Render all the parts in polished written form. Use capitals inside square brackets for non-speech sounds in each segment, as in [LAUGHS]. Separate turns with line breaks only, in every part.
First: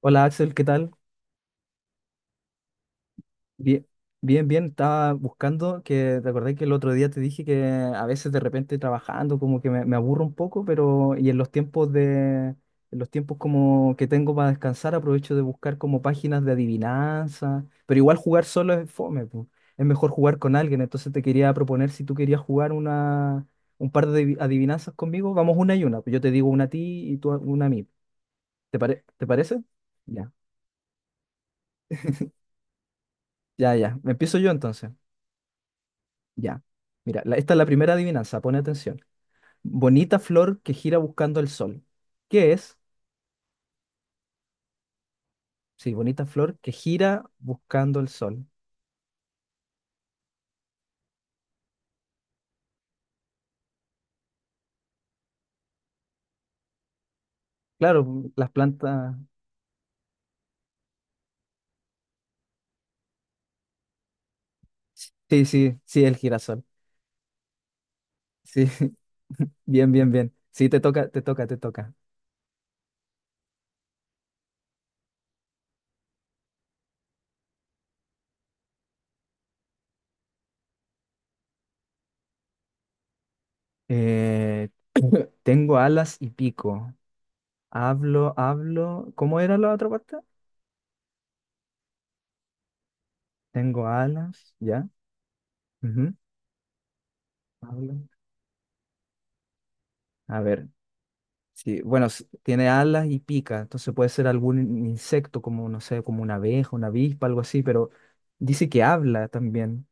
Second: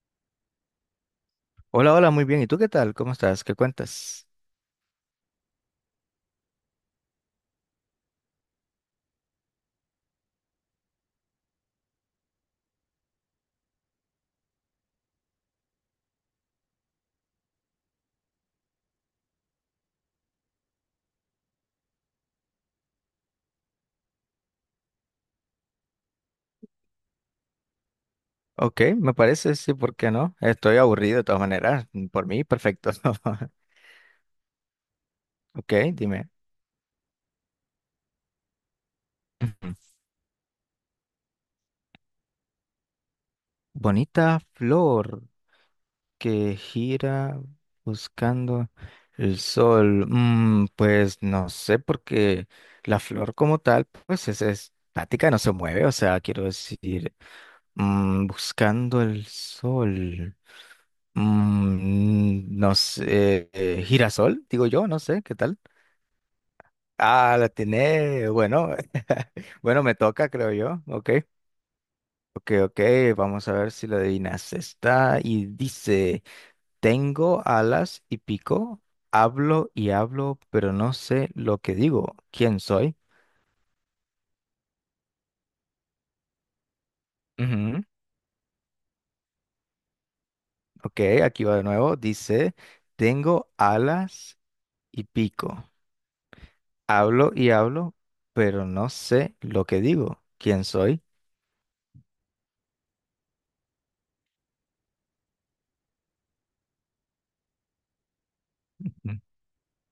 Hola Axel, ¿qué tal?
Hola, hola, muy bien. ¿Y tú qué tal? ¿Cómo estás? ¿Qué
Bien,
cuentas?
bien, bien. Estaba buscando te acordás que el otro día te dije que a veces de repente trabajando como que me aburro un poco, pero y en los en los tiempos como que tengo para descansar aprovecho de buscar como páginas de adivinanza, pero igual jugar solo es fome, po. Es mejor jugar con alguien. Entonces te quería proponer si tú querías jugar un par de adivinanzas conmigo, vamos una y una. Pues yo te digo una a ti y tú, una a mí.
Ok, me
¿Te
parece,
parece?
sí, ¿por qué
Ya,
no? Estoy aburrido de todas maneras. Por mí, perfecto. [LAUGHS]
ya. Me empiezo yo entonces.
Ok, dime.
Ya. Mira, esta es la primera adivinanza, pone atención.
Ujú.
Bonita flor que gira buscando el sol. ¿Qué es?
Bonita flor
Sí, bonita
que
flor que gira
gira
buscando el sol.
buscando el sol. Mm, pues no sé, porque la flor como tal, pues es estática, no se mueve. O sea, quiero decir,
Claro,
mm,
mm, las
buscando
plantas.
el sol. Mm, no sé, girasol, digo yo, no sé, ¿qué
Sí,
tal?
sí, sí, el girasol.
Ah, la tiene.
Sí,
Bueno, [LAUGHS]
[LAUGHS]
bueno,
bien,
me
bien,
toca,
bien.
creo
Sí, te
yo. Ok,
toca, te toca, te toca.
ok, ok. Vamos a ver si la adivinas. Está y dice: Tengo alas y pico, hablo y hablo, pero no sé lo que digo. ¿Quién soy?
Eh, [COUGHS] [CLEARS THROAT] tengo alas y pico.
Ujú.
Hablo, hablo. ¿Cómo era la otra parte?
Ok, aquí va de nuevo. Dice: Tengo
Tengo
alas
alas, ya.
y pico,
Ujú.
hablo y hablo,
Hablo.
pero no sé lo que digo.
A
¿Quién
ver.
soy?
Sí, bueno, tiene alas y pica, entonces puede ser algún insecto como, no sé, como una abeja, una avispa, algo así, pero dice que
[LAUGHS] Ujú,
habla también.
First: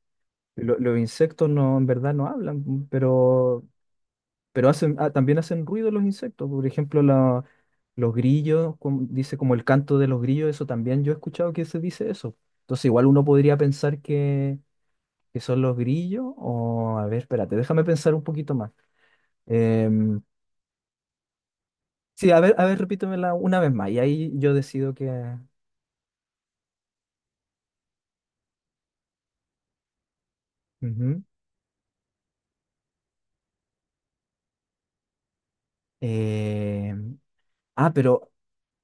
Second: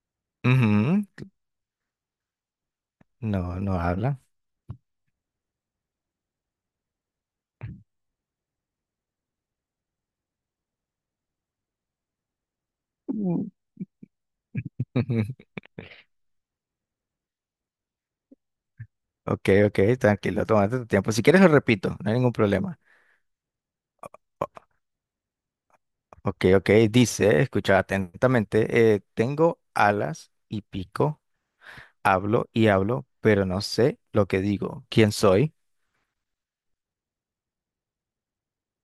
Los
ujú.
insectos no, en verdad no hablan,
No, no habla.
pero hacen, ah, también hacen ruido los insectos. Por ejemplo, los grillos, dice como el canto de los grillos, eso también yo he escuchado que se dice eso. Entonces igual uno
Mm.
podría pensar que
[LAUGHS]
son los grillos, o a ver, espérate, déjame pensar un poquito más.
Ok, ok,
Em,
tranquilo, tómate tu tiempo. Si quieres lo repito, no hay
Sí,
ningún
a ver,
problema.
repítemela una vez más. Y ahí yo decido que.
Ok, ok, dice, escucha atentamente, tengo alas y pico,
Ujú.
hablo y hablo, pero no sé lo que digo. ¿Quién soy?
Eh, ah, pero.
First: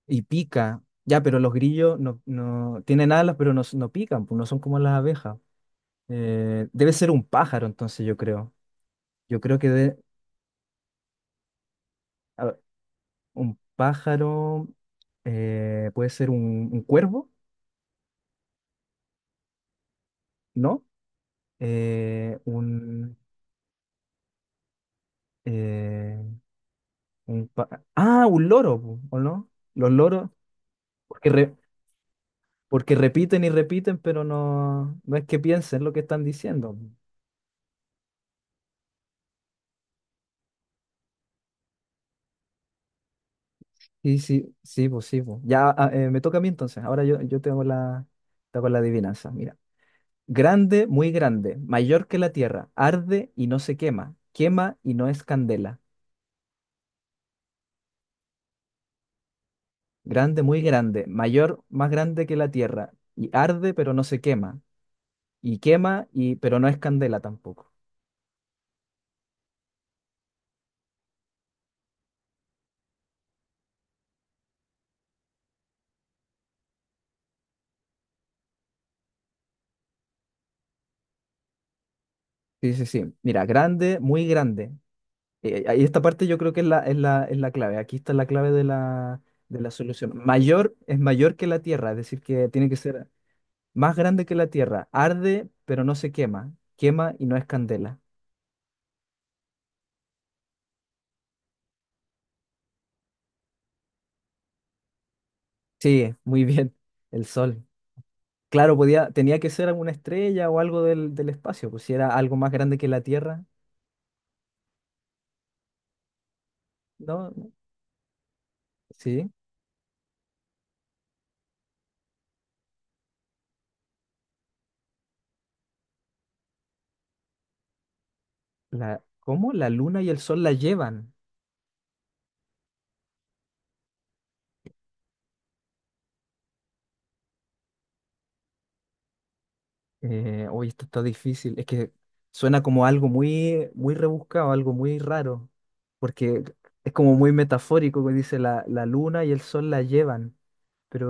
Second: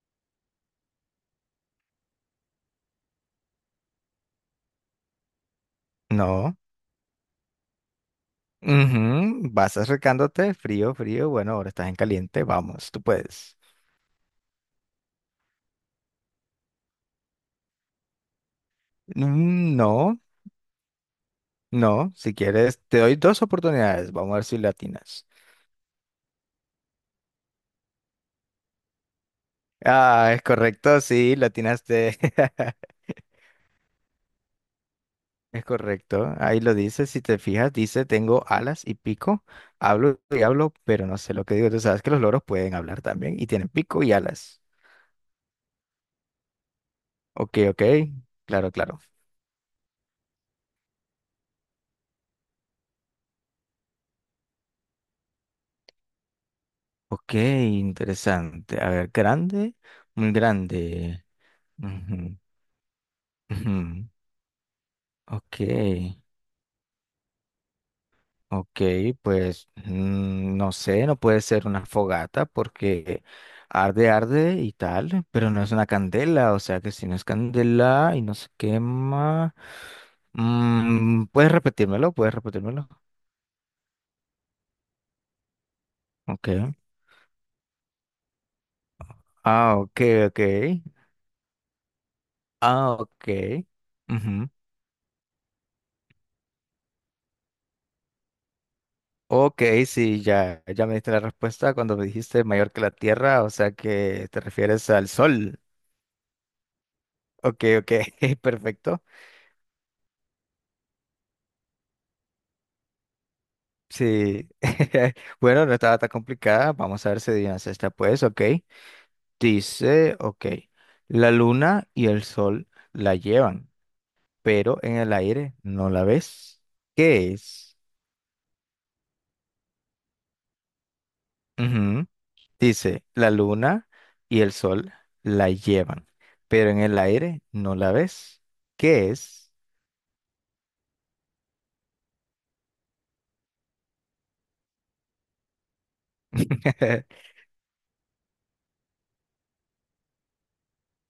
Y pica. Ya, pero los grillos no, no tienen alas, pero no, no pican, pues no son como las abejas.
No.
Debe ser un pájaro, entonces yo creo. Yo
Ujú,
creo que
vas
de,
acercándote, frío, frío, bueno, ahora estás en caliente,
a ver,
vamos, tú puedes.
un pájaro puede ser un cuervo,
Mm, no,
¿no?
no, si
Eh,
quieres, te doy
un,
dos oportunidades, vamos a ver si latinas.
eh, un loro, pu, ¿o no? Los loros,
Ah, es correcto,
porque
sí, latinaste. [LAUGHS]
porque repiten y repiten, pero no, no es que
Es
piensen lo que están
correcto, ahí lo
diciendo.
dice, si te fijas, dice, tengo alas y pico, hablo y hablo, pero no sé lo que digo, tú sabes que los loros pueden hablar también y tienen pico y
Sí, sí,
alas.
sí, pues sí, pues. Ya ah, me toca a mí entonces. Ahora yo
Ok,
tengo
ok,
tengo
claro,
la
claro.
adivinanza. Mira. Grande, muy grande, mayor que la tierra, arde y no se quema, quema y no es candela.
Ok, interesante. A ver, grande, muy
Grande, muy grande,
grande.
mayor, más grande que
Ujú,
la tierra, y arde pero no
ujú.
se quema, y
Ok,
quema y pero no es candela tampoco.
ok, pues mm, no sé, no puede ser una fogata porque arde, arde y tal, pero no es una candela, o sea que si no es candela y no se quema, mm, puedes repetírmelo, puedes
Sí, sí,
repetírmelo.
sí. Mira, grande, muy grande. Ahí esta parte yo
Ok,
creo que es la clave. Aquí está la clave de de la
ah, ok,
solución.
ok,
Mayor es mayor que la Tierra, es decir, que tiene que
ah,
ser
ok.
más grande que la
Ujú.
Tierra. Arde, pero no se quema. Quema y no es candela.
Ok, sí, ya, ya me diste la respuesta cuando me dijiste mayor que la Tierra, o sea que te refieres al Sol.
Sí, muy bien. El
Ok,
Sol.
ok, [LAUGHS]
Claro,
perfecto.
podía, tenía que ser alguna estrella o algo del espacio, pues si era algo más grande que la Tierra,
Sí, [LAUGHS] bueno, no estaba tan complicada. Vamos a ver si
¿no?
adivinas esta, pues, ok.
Sí.
Dice, ok, la luna y el sol la llevan, pero en el aire no la ves. ¿Qué es?
¿Cómo? La Luna y el Sol la llevan.
Ujú. Dice, la luna y el sol la llevan, pero en el aire no la ves. ¿Qué es?
Uy, esto está difícil. Es que suena como algo muy, muy rebuscado, algo muy raro, porque es
[LAUGHS]
como muy metafórico que dice la luna y el sol la llevan.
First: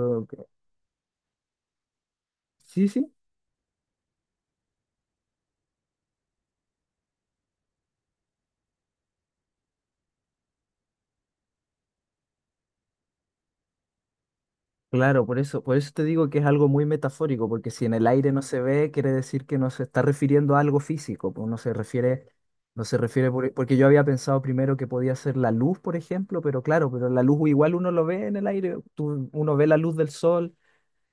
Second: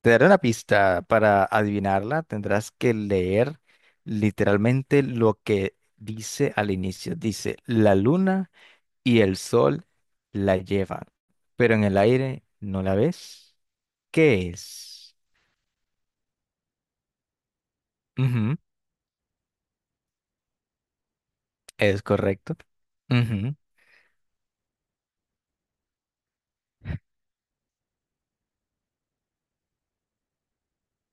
Te daré una pista. Para adivinarla, tendrás
sí,
que
sí,
leer literalmente lo que dice al inicio. Dice, la luna y el sol la llevan, pero en el aire no la ves. ¿Qué es?
claro, por eso te digo que es algo muy metafórico, porque si en el aire no
Ujú,
se ve, quiere decir que no se está refiriendo a algo físico, pues no se
es
refiere,
correcto.
no se refiere
Ujú.
porque yo había pensado primero que podía ser la luz, por ejemplo, pero claro, pero la luz igual uno lo ve en el aire, uno ve la luz del sol,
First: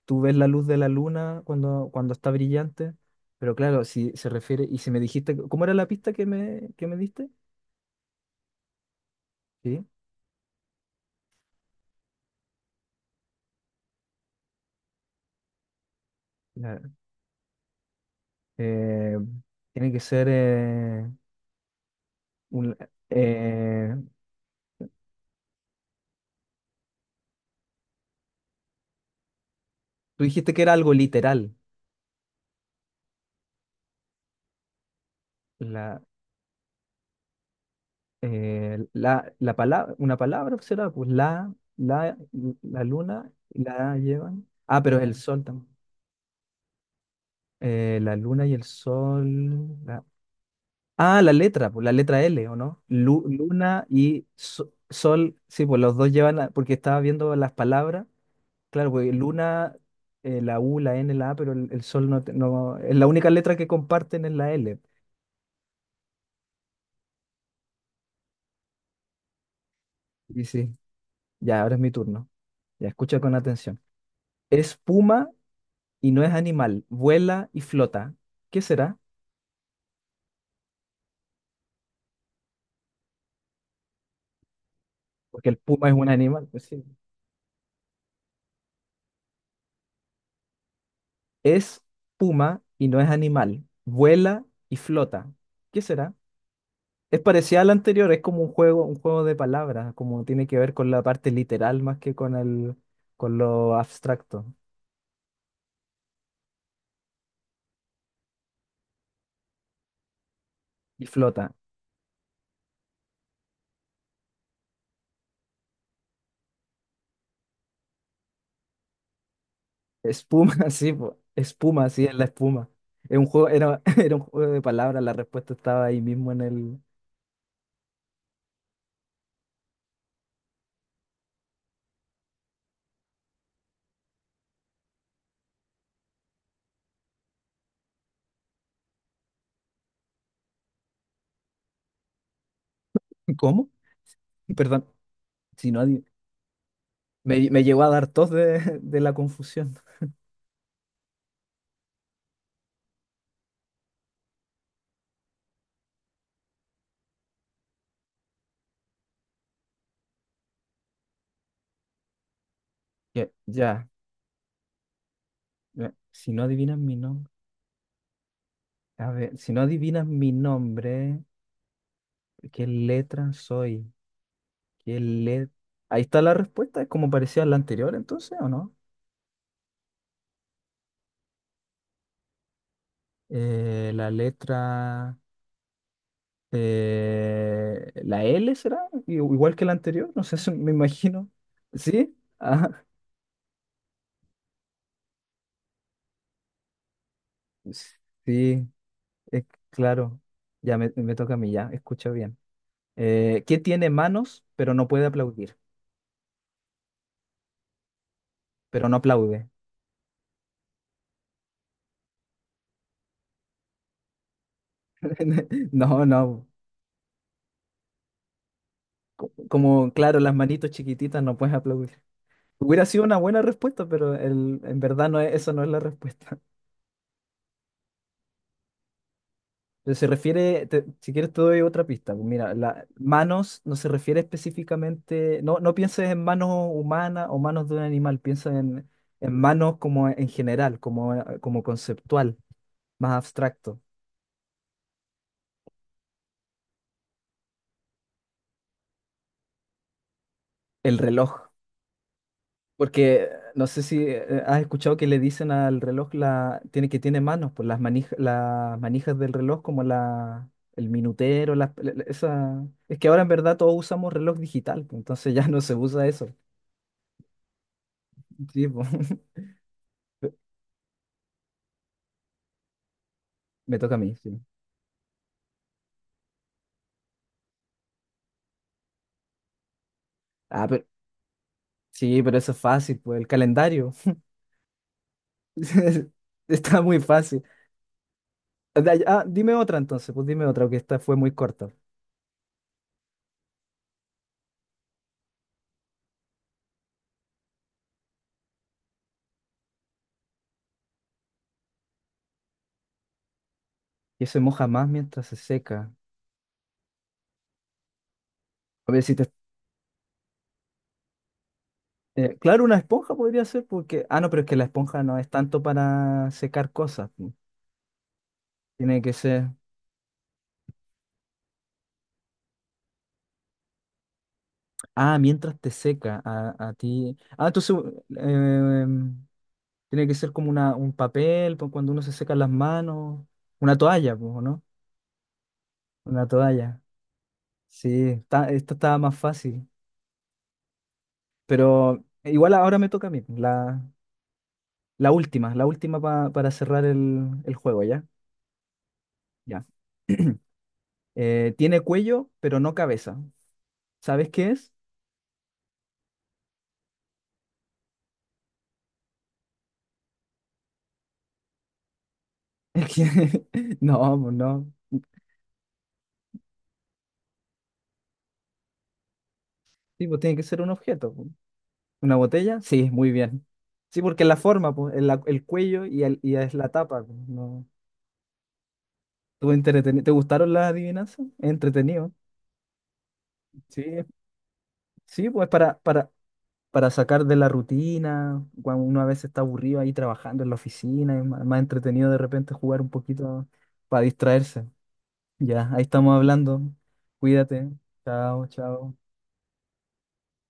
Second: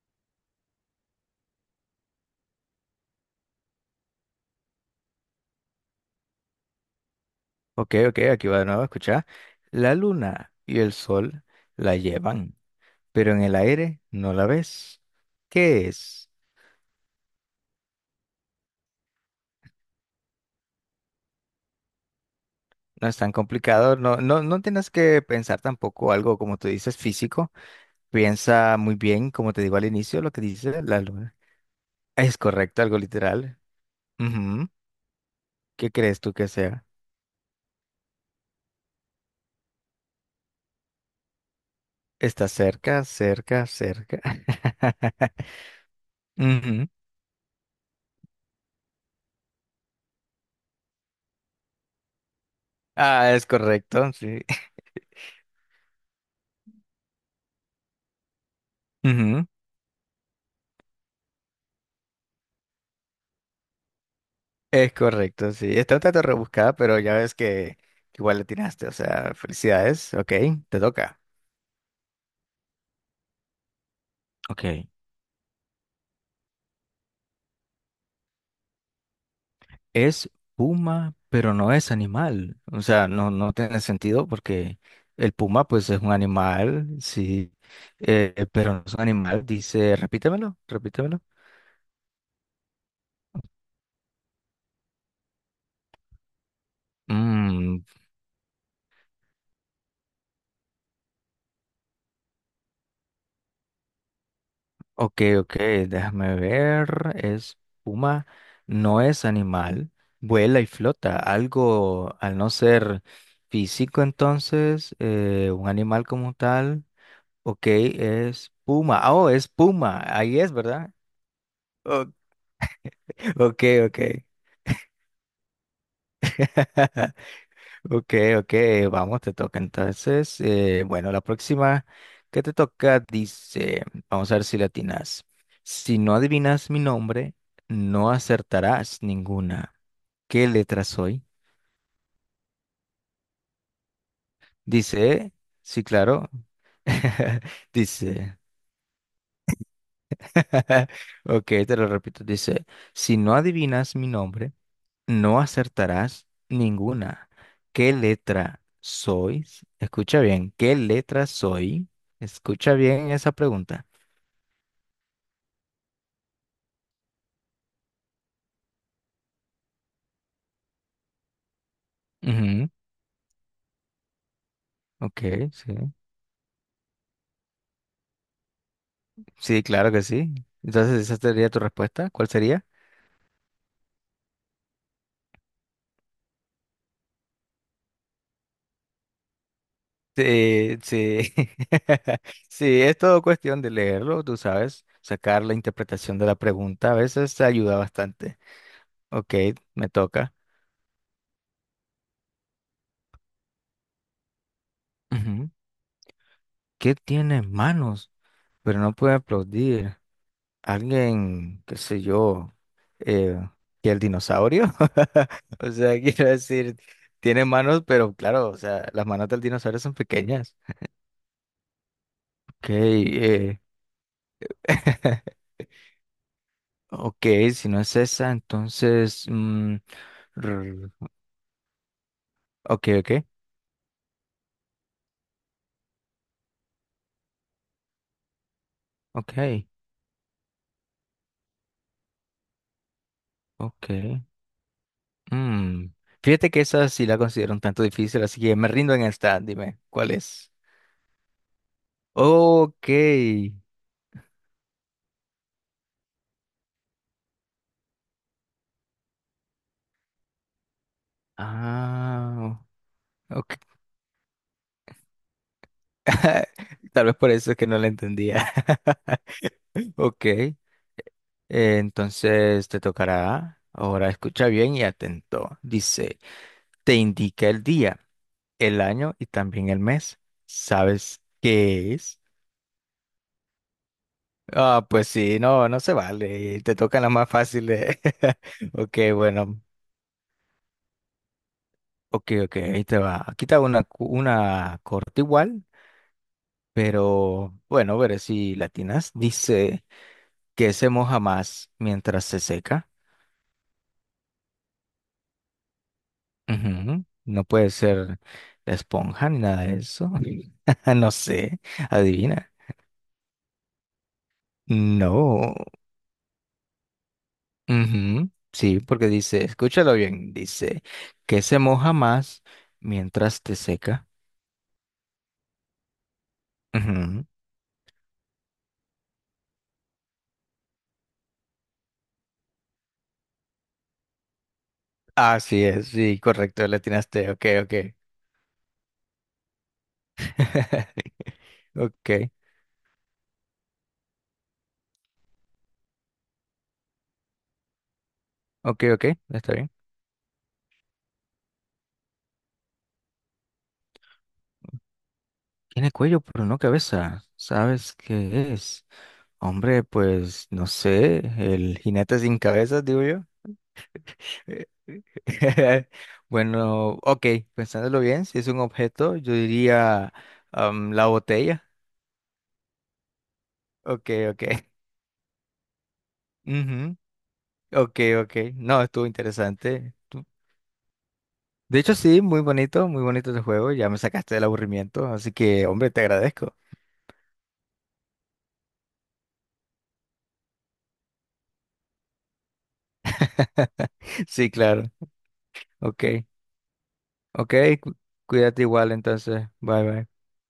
tú ves la luz de la luna cuando está brillante, pero claro, si se refiere, y si me dijiste, ¿cómo era la pista que que me diste?
Ok, ok, aquí va de nuevo, escucha.
Sí,
La luna y el sol la llevan, pero en el aire no la ves. ¿Qué es?
la- eh, tiene que ser, un-
No es tan
eh,
complicado, no, no, no tienes que pensar tampoco algo como tú dices físico, piensa muy bien, como te digo al inicio,
tú
lo que
dijiste que era
dice
algo
la luna.
literal,
Es correcto, algo literal. Ujú. ¿Qué
la,
crees tú que sea?
la palabra, una palabra será, pues
Está
la
cerca,
luna,
cerca,
la
cerca.
llevan, ah, pero el
[LAUGHS]
sol también.
Ujú.
La luna y el sol. Ah, la letra, pues la letra L, ¿o no?
Ah, es
Luna
correcto,
y
sí. [LAUGHS]
sol, sí, pues los dos llevan, porque estaba viendo las palabras, claro, pues
Ujú.
luna, la U, la N, la A, pero el sol no, no, es la única letra que comparten es la L.
Es correcto, sí. Está un tanto rebuscada, pero ya ves que igual le tiraste, o sea, felicidades, ok,
Y sí,
te toca.
ya, ahora es mi turno. Ya, escucha con atención. Es
Ok.
puma y no es animal, vuela y flota. ¿Qué será?
Es puma, pero no es animal. O sea, no, no tiene sentido porque el
Porque el
puma,
puma
pues,
es
es
un
un
animal, pues sí.
animal, sí, pero no es un animal. Dice, repítemelo, repítemelo.
Es puma y no es animal, vuela y flota. ¿Qué será? Es parecida al
Mm,
anterior, es como un juego de palabras, como tiene que ver con la parte literal más que con con lo abstracto.
ok, ok, déjame ver. Es puma, no es animal, vuela y
Y
flota.
flota.
Algo, al no ser físico, entonces, un animal como tal. Ok, es puma. Ah, oh, es puma. Ahí es,
Espuma, [LAUGHS] sí,
¿verdad?
po.
[LAUGHS]
Espuma, sí,
O-
es la espuma. Es un juego,
Ok,
era, [LAUGHS]
ok.
era un juego de palabras, la respuesta estaba ahí mismo en el.
[LAUGHS] Ok, ok, vamos, te toca entonces. Eh, bueno, la próxima que te toca dice, vamos a ver si la atinas. Si no adivinas mi nombre, no acertarás ninguna. ¿Qué letra soy?
¿Cómo? Perdón.
Dice,
Si no
sí,
adi-
claro. [LAUGHS]
Me llegó a dar tos
Dice,
de, [LAUGHS] de la confusión.
[LAUGHS] ok, te lo repito, dice, si no adivinas mi nombre, no acertarás ninguna. ¿Qué letra sois? Escucha bien, ¿qué letra soy? Escucha bien
Ya,
esa pregunta.
ya, ya. Si no adivinas mi nombre. A ver, si no adivinas mi nombre, ¿qué
Ujú,
letra soy? ¿Qué
ok,
le-
sí.
Ahí está la respuesta, es como parecía la anterior entonces, ¿o no?
Sí, claro que sí. Entonces, ¿esa sería tu respuesta? ¿Cuál sería?
Eh, la letra, la L será, igual que la anterior, no sé, [LAUGHS] me
Sí,
imagino.
sí.
¿Sí?
[LAUGHS] Sí,
Ah,
es todo cuestión de leerlo, tú sabes, sacar la interpretación de la pregunta. A veces te ayuda bastante.
sí,
Ok,
es
me
claro.
toca.
Ya me toca a mí, ya, escucha bien. ¿Qué tiene manos pero no puede
Ujú.
aplaudir?
¿Qué tiene manos, pero
Pero
no
no
puede
aplaude.
aplaudir? Alguien, qué sé yo, eh, que el dinosaurio. [LAUGHS] O
[LAUGHS]
sea,
No,
quiero
no.
decir, tiene manos, pero claro, o sea, las manos del dinosaurio
Como,
son
claro, las
pequeñas.
manitos chiquititas no puedes aplaudir.
Ok,
Hubiera sido una buena respuesta, pero en verdad no es,
[LAUGHS]
eso no es la respuesta.
ok, si no es esa, entonces, mm,
Pero se refiere,
rr,
si quieres te doy otra pista. Pues mira,
ok, ok,
manos no se refiere específicamente, no, no pienses en manos humanas o manos de un animal, piensa en
ok,
manos como en general, como, como conceptual, más abstracto.
ok. Mm. Fíjate que esa sí la considero un tanto difícil, así que me rindo en esta. Dime, ¿cuál es?
El reloj,
Ok.
porque no sé si has escuchado que le dicen al reloj tiene, que tiene manos, pues las manijas del reloj como el minutero,
Ah,
esa... Es que ahora en verdad todos
ok.
usamos reloj digital, pues, entonces ya no se usa eso.
[LAUGHS] Tal vez por eso es que no la entendía.
Sí, pues.
[LAUGHS] Ok,
[LAUGHS]
entonces te tocará.
Me toca a
Ahora
mí, sí.
escucha bien y atento. Dice, te indica el día, el año y también el mes.
Ah, pero
¿Sabes qué es?
sí, pero eso es fácil, pues el calendario.
Ah, pues sí, no, no se
[LAUGHS]
vale. Te
Está muy
tocan las más
fácil.
fáciles. [LAUGHS] Ok,
Dime
bueno.
otra entonces, pues dime otra, que esta fue muy corta.
Ok, ok, ahí te va. Aquí te hago una, cu- una corta igual, pero bueno, veré si latinas. Dice que se moja más mientras se seca.
Y se moja más mientras se seca.
Ujú, no puede ser la
A ver si
esponja
te...
ni nada de eso. [LAUGHS] No sé, adivina.
claro, una esponja podría ser porque... Ah, no, pero es que la esponja no es
No.
tanto para secar cosas. Pu.
Ujú, sí,
Tiene
porque
que
dice,
ser...
escúchalo bien, dice que se moja más mientras te seca.
Ah, mientras te seca a ti.
Ujú,
Ah, entonces eh, tiene que ser como un papel, pues, cuando uno se seca las manos. Una toalla, pues, ¿o no?
así es, sí,
Una
correcto, le
toalla.
atinaste, ok, ok.
Sí, está, esta estaba más fácil.
[LAUGHS]
Pero
Ok,
igual ahora me toca a mí. La última para cerrar el juego, ¿ya?
ok, ok, está
Ya.
bien.
[CLEARS THROAT] Tiene cuello, pero no cabeza. ¿Sabes qué es?
Tiene cuello, pero no cabeza. ¿Sabes qué es? Hombre, pues no sé, el jinete sin cabeza,
[LAUGHS]
digo yo.
No, pues
Eh,
no.
[LAUGHS] bueno, ok, pensándolo bien, si es un objeto, yo
Sí,
diría
pues tiene que ser un
am, la
objeto. Pues.
botella.
¿Una botella? Sí, muy bien. Sí,
Ok,
porque la
ok.
forma,
[LAUGHS]
pues, el cuello y, y es la
Ujú,
tapa. Pues, no.
ok, ok. No, estuvo interesante.
¿Te
Tú-
gustaron las adivinanzas?
De hecho,
Entretenido.
sí, muy bonito el juego.
Sí,
Ya me sacaste del aburrimiento,
sí,
así
pues
que, hombre, te agradezco.
para sacar de la rutina, cuando uno a veces está aburrido ahí trabajando en la oficina, es más entretenido de repente jugar un poquito
[LAUGHS]
para
Sí,
distraerse.
claro.
Ya, ahí
Ok,
estamos hablando.
ok.
Cuídate.
Cu-
Chao,
Cuídate igual
chao.
entonces. Bye, bye.